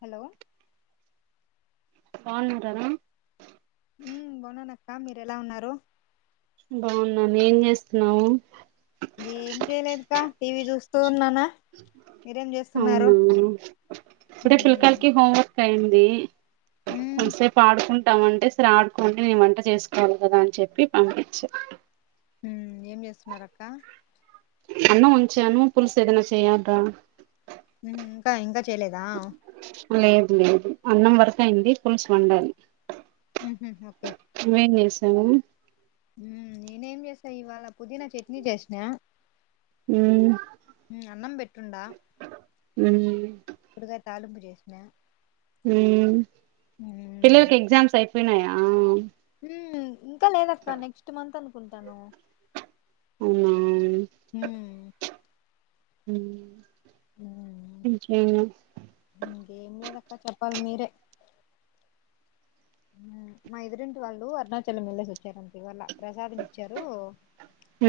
Hello పాలు తాగుతారా ఉమ్ బావున్న అక్క మీరు ఎలా ఉన్నారు బాగున్నాను ఏం చేస్తున్నావు ఏం చేయలేదు అక్క టీవీ చూస్తూ ఉన్నానా మీరేం చేస్తున్నారు అవునా అంటే ఉమ్ పిల్లకాయలకి హోం వర్క్ అయింది కొంతసేపు ఆడుకుంట ంటామంటే సరే ఆడుకోండి నే వంట చేసుకోవాలి కదా అని చెప్పి పంపించా ఉమ్ ఏం చేస్తున్నారు అక్క అన్నం ఉంచాను పులుసు ఏదైనా చేయేదాం ఉహుమ్ ఇంకా ఇంకా చేయలేదా లేదు లేదు అన్నం వరక అయింది పులుసు వండాలి ఊహు ఓకే హలో హ్మ్మ్ నేనేం చేసా ఇవాళ పుదీనా చట్నీ చేసినా మ్మ్ ఉ అన్నం పెట్టుండ మ్మ్ కట్ తాలిపు చేసిన ఉ పిల్లలకి ఎగ్జామ్స్ అయిపోయినాయా ఉ ఇంకా లేదక్క నెక్స్ట్ మంత్ అనుకుంటాను అవునా హమ్ హమ్ హ ఏంలేదాక్క చెప్పాల మీరే ఉ మా ఎదురింటి వాళ్ళు అరుణాచలం వెళ్ళేసి వచ్చారండి ప్రసాదం ఇచ్చారు హ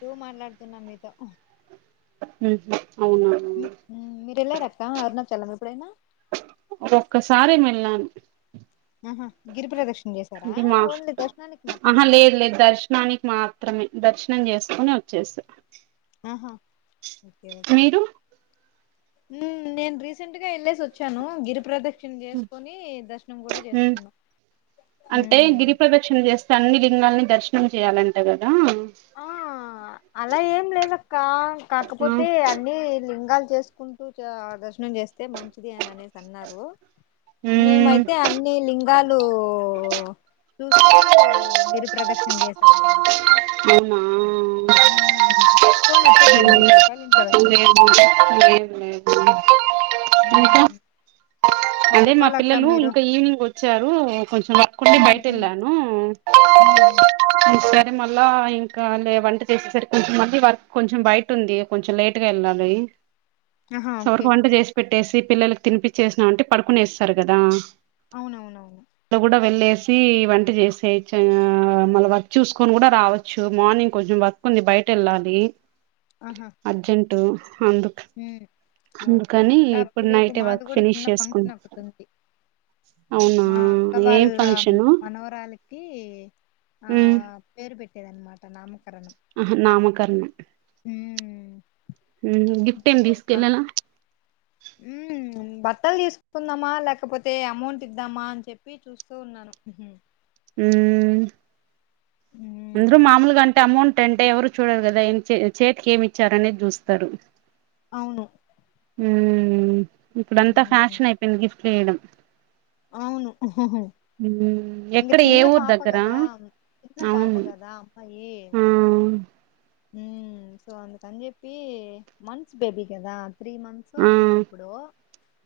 డు మాట్లాడుతున్నా మీతో ఉ మ్మ్ అవునా ఉ మీరు ఏలేరక్క అరుణా చలం ఎప్పుడైనా ఒక్కసారి మేళ్ళను [unintelligible] ఆహా గిరిపరదక్షిణ చేశారా ఇది మా ఓన్లీ దర్శనానికి ఆహా మాత్రమేనా లేదు లేదు దర్శనానికి మాత్రమే దర్శనం చేసుకుని వచ్చేసా ఆహా ఓకేఓకే మీరు ఉ నేను రీసెంట్ గా వెళ్ళేసి వచ్చాను గిరి ప్రదక్షిణ చేసుకుని ద ఉ అంటే ఉమ్. గిరి ప్రదక్షిణ చేస్తే అన్ని లింగాల్ని దర్శనం చేయాలంట గదా ఆ అలా ఏం లేదక్క ఉమ్ కాకపోతే అన్ని లిం రగాలు చేసుకుంటూ చ దర్శనం చేస్తే మంచిది అని అనేసి అన్నారు మేమైతే అన్ని లింగాలూ చూస్తూ గిరి ప్రదక్షిణ చేసాం అనమాట అవునా ఉ ఫోన్ ఎత్తద్దండి సైలెంట్ లో లేదు పేట్టంది [inaudible] హ ఇంకా అదే మా పిల్లలు ఇంకా ఈవినింగ్ వచ్చారు కొంచెంఒక్కడే ఉమ్ బయట ఉమ్ వెళ్ళాను ఉమ్ సర మళ్ళా ఇంకా లే వంట చేసేసరి కొంచెం మళ్ళీ వర్క్ కొంచెం బయట ఉంది కొంచెం లేట్ గా వెళ్ళ లి ఆహా ఓకే చవరికి వంట చేసి పెట్టేసి పిల్లలకి తినిపచ్చేసినా అంటే పడుకునే వస్తారు కదా అవునవునవును అట్లా కూడా వెళ్ళేసి వంట చేసే మళ్ళ వర్క్ చూసుకొని కూడా రావచ్చు మార్నింగ్ కొంచెం వర్క్ ఉంది బయట వెళ్ళాలి ఆహా అర్జెంటట్ అందుకు ఉమ్ ఓకే అందుకని రాప్ ఇప్పుడు రేపు నైటే మాది వర్క్ కూడా ఫినిష్ చిన్న చేసుకున్నా ఫంక్షన్ ఒకటి ఉంది అవునా మా అక్క ఏం వాళ్ళ ఫంక్షను మనవరాలికి ఆ మ్మ్ పేరు పెట్టేదనమాట నామ ఆహా నామకరణ ఉమ్ హు గిఫ్ట్ ఏమి తీసుకెళ్లాల ఉ బట్టలు తీసుకుందామా లేకపోతే అమౌంట్ ఇద్దామా అని చెప్పి చూస్తూ ఉన్నాను హ్యూ హ్మ్మ్ మ్మ్ ముందు మామూలుగా అంటే అమౌంట్ అంటే ఎవరు చూడరు కదా చేతికి ఏమి ఇచ్చారునేది చూస్తారు అవును ఉ ఇప్పుడ అంతా ఉమ్ ఫ్యాషన్ అయిపోయింది గిఫ్ట్లు వేయడం అవును హుహు ఎక్కడ ఏ ఊరు దగ్గరా చిన్న పాప అవును కదా అమ్మాయి ఆ ఉమ్ సో అందుకని చెప్పి మంత్స్ బేబీ కదా త్రీ మంత్స్ ఆ ఏమో ఇప్పుడు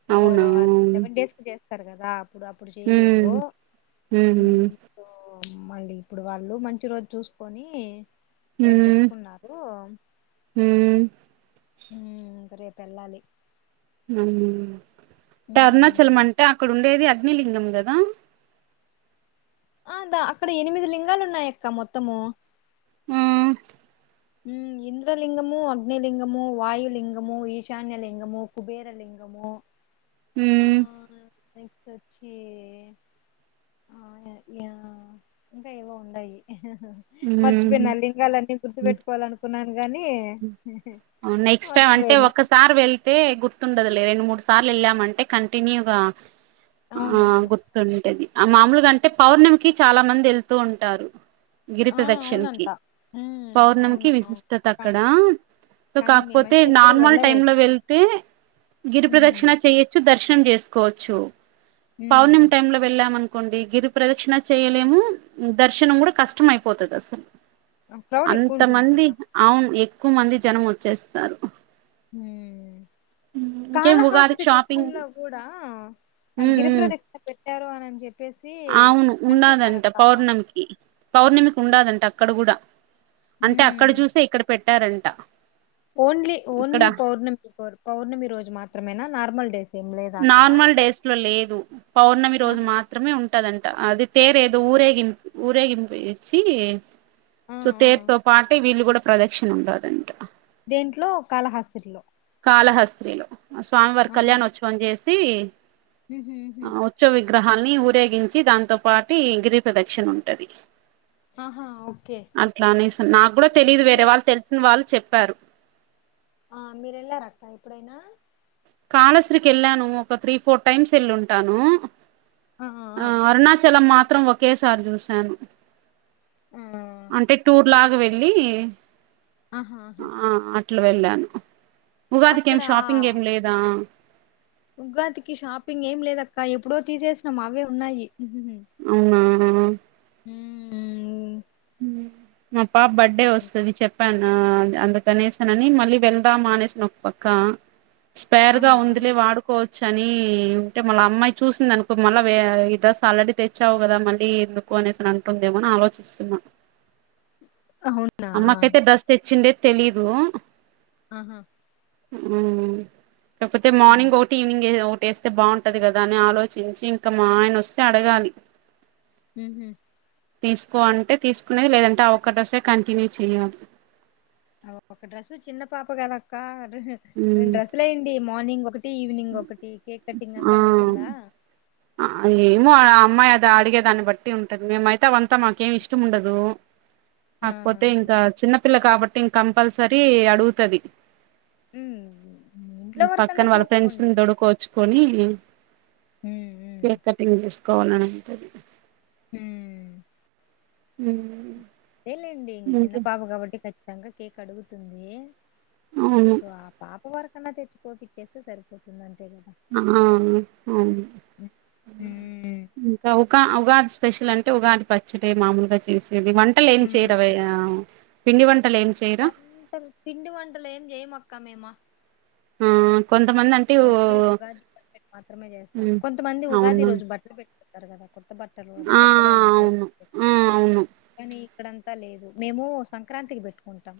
సో అవునా అది సెవెన్ డేస్ కి చేస్తారు కదా ఇప్పుడు అప్పుడు చేయలేదు హమ్ ఉమ్ మళ్ళీ ఇప్పుడు వాళ్ళు మంచి రోజు చూసుకొని రేపు పెట్టుకున్నారు హమ్ ఊ ఇంకా రేపు ఎళ్ళాలి ఆహా అంటే అరుణాచలం అంటే అక్కడ ఉండేది అగ్నిలింగం గద అదా అక్కడ ఎనిమిది లింగాలు ఉన్నాయి ఇక్కడ మొత్తము ఆ హమ్ ఇంద్రలింగము అగ్నిలింగము వాయులింగము ఈశాన్యలింగము కుబేరలింగము అమ్మో హమ్ నాకు వచ్చి ఆ యా ఇంకా ఏవో ఉండాయి మ్మ్ మర్చిపోయిన లింగాలన్నీ గుర్తుపెట్టుకోవాలి అనుకున్నాను గాని నెక్స్ట్ టైం అంటే మర్చిపోయినా ఒకసారి వెళ్తే గుర్తుండదు లే రెండు మూడు సార్లు వెళ్ళామంటే కంటిన్యూగా ఆ అవునవును గుర్తుంటది ఆ మామూలుగా అంటే పౌర్ణమికి చాలా మంది వెళ్తూ ఉంటారు గిరి ఆ ప్రదక్షిణకిి అవునంట ఉమ్ పౌర్ణమికిి అవును అవును విశిష్టత కా అక్కడ సో కానీ కాకపోతే మేమైతే ఎప్పుడు నార్మల్ టైమ్ వెళ్ళలేదు లో వెళ్తే గిరి ఉమ్ ప్రదక్షిణ చేయొచ్చు దర్శనం చేసుకోవచ్చు ఉమ్ పౌర్ణమి టైమ్ లో వెళ్ళామనుకో కోండి గిరి ప్రదక్షిణ చేయలేము దర్శనం కూడా కష్టం అయిపోతది అసలు క్రౌడ్ అంత ఎక్కువ ఉంటుంది మంది కదా అవును ఎక్కువ మంది జనం వచ్చేస్తారు హమ్ ఇంకేం ఉగాదికి కాళహాస్తి షాపింగ్ టెంపుల్ లో కూడా ఆ ఉమ్ గిరిపర ఉమ్ దగ్గర పెట్టారు అనిని చెప్పి అవును ఉండదంట పౌర్ణమికి పౌర్ణమికి ఉండదంట అక్కడ కూడా అంటే అక్కడ మ్మ్ చూసే ఇక్కడ పెట్టారంట ఓన్లీ ఇక్కడ ఓన్లీ పౌర్ణమి పౌర్ణమి రోజు మాత్రమేనా నార్మల్ డేస్ ఏం లేదా అక్కడ నార్మల్ డేస్ లో లేదు పౌర్ణమి రోజు ఆహా. మాత్రమే ఉంటదంట అది తేరు ఏదో ఊరేగింపు ఊరేగింపు వేసి ఆ సో ఆ తేరుతో పాటు వీళ్ళు కూడా ప్రదక్షిణ ఉండదంట దేంట్లో కాళహాసిరులో కాలహస్తీలు స్వామివారి కళ్యాణోత్సవం చేసి ఉహుమ్ ఉహుమ్ గ్రహాన్ని ఊరేగించి దాంతో పాటు గిరి ప్రదక్షిణ ఉంటుది ఆహా ఓకే నాకు కూడా తెలియదు వేరే మీరు వాళ్ళు తెలిసిన వాళ్ళు చెప్పారు ఆ మీరు వెళ్ళారక్క ఎప్పుడైనా కాళశ్రికి వెళ్ళాను ఒక త్రీ ఫోర్ టైమ్స్ వెళ్ళి ఉంటాను ఆ అరుణాచలం మాత్రం ఒకేసారి చూసాను ఆ, అంటే టూర్ లాగా వెళ్ళి ఆహా ఆహా ఆ అట్లా వెళ్ళాను ఉగాదికి ఏం అక్కడ షాపింగ్ ఏం లేదా ఉగాదికి షాపింగ్ ఏం లేదక్క ఎప్పుడో తీసేసినాం అవే ఉన్నాయి ఆమ్ హమ్ ఉమ్ మా పాప బర్త్డే వస్తది చెప్ అందుకనేషన్ అని మళ్ళీ వెళ్దామా మానేసన్ ఒక పక్క స్పేర్ గా అవునా ఉందిలే వాడుకోవచ్చు శని ఉంటే మళ్ళీ అమ్మాయి చూసింది అనుకో మళ్ళా ఈ డ్రెస్ ఆల్రెడీ తెచ్చావు కదా మళ్ళీ ఎందుకు పోనేస్తాను అంటుందేమోని ఆలోచిస్తున్నా అవునా అమ్మకైతే డ్రస్ తెచ్చిండే తెలీదు ఆహా కాకపోతే మార్నింగ్ ఒకటి ఈవనింగ్ టేస్ బాగుంటది కదా అని ఆలోచించి ఇంకా మా ఆయన వస్తే అడగాలి ఉహ తీసుకో అంటే తీసుకునేది లేదంటే ఆ ఒక్క డ్రెస్ ఏ కంటిన్యూ చెయాలి ఒక డ్రెస్సు చిన్న పాప కదక్క రెండు డ్రెస్సులు ఎయండి మార్నింగ్ ఒక తీ ఈవినింగ్ ఒకటి కేక్ కటింగ్ అంతా ఉమ్ ఉంటుందా ఆ ఏమో ఆడ ఆ అమ్మాయి అదా అడిగే దాన్ని బట్టి ఉంటది మేమైతే అవంతా మాకేమి ఇష్టం ఉండదు ఆ కాకపోతే ఇంకా చిన్నపిల్ల కాబట్టి ఇంక కంపల్సరీ అడుగుతది ఉ పక్కన వాళ్ళ ఫ్రెండ్స్ దొడుకోచ్చుకొని ఉమ్ టింగ్ చేసుకోవాలని ఉంటది హ ఉ అంతేలేండి చిన్న పాప కాబట్టి ఖచ్చితంగా కేక్ అడుగుతుంది అవును సో ఆ పాప వరకన్నా తెచ్చి కోపిచ్చేస్తే సరిపోతుందం ఉమ్ ఇంకా ఉకా ఉగాది స్పెషల్ అంటే ఉగాది పచ్చడి మామూలుగా చేసేది వంటలు ఏం చేయరావ పిండి వంట వంటలు పిండి వంటలు ఏం జయమక్క మేమా ఆ కొంతమంది అంటే ఓ ఓన్లీ ఉగాది బె మాత్రమే చేస్తాం మ్ కొంతమంది ఉగాది అవును రోజు బట్టలు పెట్టుకుంటారు కదా కొత్త బట్టలు అది ఆ పెద్ద వాళ్ళకే అవును ఆ అవును కానీ ఇక్కడంతా లేదు మేము సంక్రాంతికి పెట్టుకుంటాం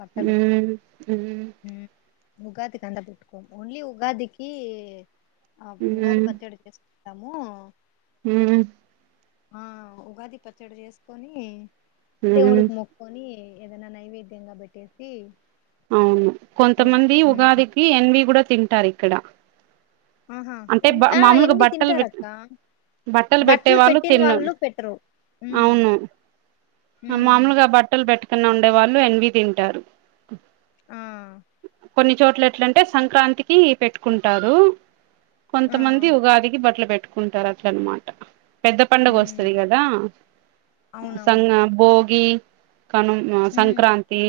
బట్టలు ఉగాది కంద పెట్టుకోం ఓన్లీ ఉగాదికి ఆ ఉగాది పచ్చడి చేసుకో టమో హ ఆ ఉగాది పచ్చడి చేసుకొని మ్ దేవుడుకి మొక్కకొని ఏదనా నైవేద్యంగా పెట్టేసి అవును తినేసి- కొంతమంది ఉమ్. ఉగాదికి ఎన్వి కూడా తింటారు ఇక్కడ ఆహా అంటే ఎన్ బ ఆ మామూలుగా ఎన్వి బట్టలు విట్ తింటారక్క బట్టలు పెట్టేవాళ్ళు పెట్టిన తిన్న వాళ్ళు పెట్టరు ఉమ్ అవును ఉమ్ మామలుగా బట్టలు పెట్టుకున్నా ఉండే వాళ్ళు ఎన్వి తింటారు ఆ కొన్ని చోట్ల ఎట్లంటే సంక్రాంతికి పెట్టుకుంటారు ఆ కొంతమంది ఉగాదికి బట్టలు పెట్టుకుంటారు అట్లనమాట పెద్ద పండుగ ఉమ్ వస్తది కదా అవునవును సంగ భోగి కను ఉమ్ సంక్రాంతి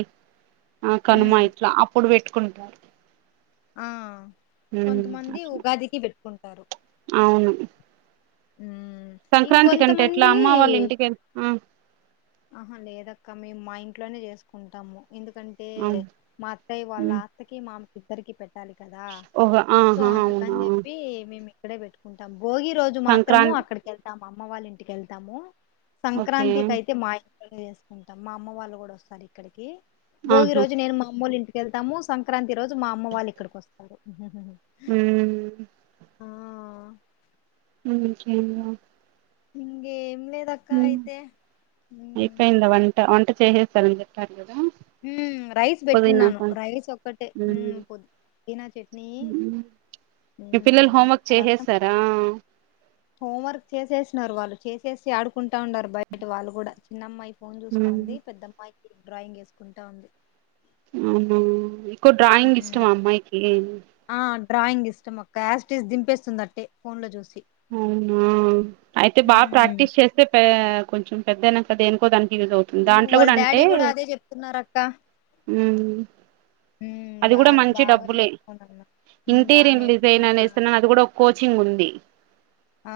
ఆ కనుమ ఉమ్ ఇట్లా అప్పుడు పెట్టుకుంటారు ఆ ఉమ్ కొంతమంది అట్లా ఉగాదికి పెట్టుకుంటు అవును ఉమ్, సంక్రాంతి కంటే ఎట్లా ఇంకొంతమంది అమ్మ వాళ్ళ ఇంటిక ఆహా లేదక్క మేము మా ఇంట్లోనే చేసుకుంటాము ఎందుకంటే అవును మా అత్తాయి వాళ్ళ ఉమ్ అత్తకి మామకి ఇద్దరికి పెట్ట పెట్టాలి కదా ఓహో సో ఆహా అందుకని అవునా చెప్పి మేము ఇక్కడే పెట్టుకుంటాం భోగి రోజు మాత్రము సంక్రాంతి అక్కడికి వెళ్తాము అమ్మ వాళ్ళ ఇంటికిళ్తాము ఓకే సంక్రాంతికి అయితే మా ఇ చేసుకుంటాం మా అమ్మ వాళ్ళు కూడా వస్తారు ఇక్కడికి భోగి ఆహా రోజు నేను మా అమ్మ వాళ్ళ ఇంటికి వెళ్తాము సంక్రాంతి రోజు మా అమ్మ వాళ్ళ ఇక్కకి వస్తారు హ ఆ మ్మ్ హ్మ్ ఎం హ్మ్ అయిపోయిందా వంట వంట చేసేస్తారని చెప్పారు కదా హ్మ్ రైస్ పుదీనా పెట్టున్నాను ప రైస్ ఒక్కటే మ్మ్ ఉమ్ పోదు పొదినా చట్నీ ఉమ్ మీ పిల్లలు ఉమ్, హోంవర్క్ చేసేసారా హోం వర్క్ చేసేసినారు వాళ్ళు చేసేసి ఆడుకుంటా ఉండారు బయట వాళ్ళు కూడా చిన్న అమ్మాయి ఫోన్ చూస్తా ఉమ్ ఉంది పెద్ద అమ్మాయి డ్రాయింగ్ వేసు కుంతోంది అవునా ఎక్కు డ్రాయింగ్ ఇష్టమా అమ్మాయికి ఆ డ్రాయింగ్ ఇష్టం అక్క యాసిటీస్ దింపేస్తుందిందట్టే ఫోన్ లో చూసి అవునా అయితే బాగా ఉమ్ ప్రాక్టీస్ చేస్తే పే కొంచెం పెద్ద అయినాకా దేనికో దానికీ యూస్ అవుతుంది ఉమ్, దాంట్లో వాళ్ళ కూడా అంటే డాడీ కూడా అదే చెప్తున్నారు అక్క మ్మ్ ఉమ్, అది బా కూడా మంచి బాగా డబ్బులే నేర్చుకోనన్న బాగా ఇంటీరియర్ డిజైన్ నేర్చుకోనన్న అనేసి అని అది కూడా ఒక కోర్స్ చింగ్ ఉంది ఆ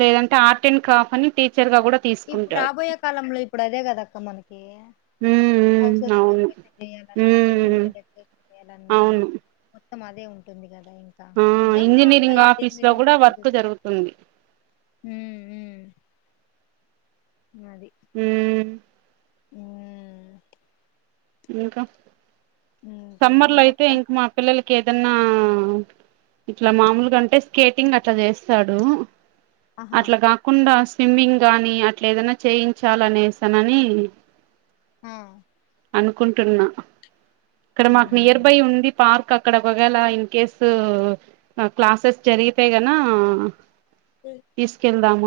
లేదంటే ఆర్ట్ అండ్ క్రాఫ్ట్ అని టీ ఇప్పుడు రాబోయే కాలంలో ఇప్పుడు అదే కదక్క మనకి మ్మ్ మ్మ్ హౌసెస్ అవును డెరేషన్యాలన్నా మ్మ్ పెళ్ళిలకి డెరేషన్ చేయాలి అన్న అవును మొత్తం అదే ఉంటుంది గా ఆ ఇంజనీరింగ్ ఆఫీస్ లో కూడా వర్క్ జరుగుతుంది మ్మ్ మ్మ్ అది మ్మ్ హ్మ ఇంకా సమ్మర్ లో అయితే ఇంకేముండదక్క ఇంకా మా పిల్లలకి ఏ ఆ ఇట్లా మామూలుగాంటే స్కేటింగ్ అట్లా చేస్తాడు ఆహా అట్లా కాకుండా స్విమ్మింగ్ గాని అట్ల ఏదైనా చేయించాలనేసానని ఆ అనుకుంటున్నా ఇక్కడ మాకు నియర్ బై ఉమ్. ఉంది పార్క్ ఆ అక్కడ ఒక వేల ఇన్ కేస్ క్లాసెస్ జరిగి తేగన తిసుకెల్దాము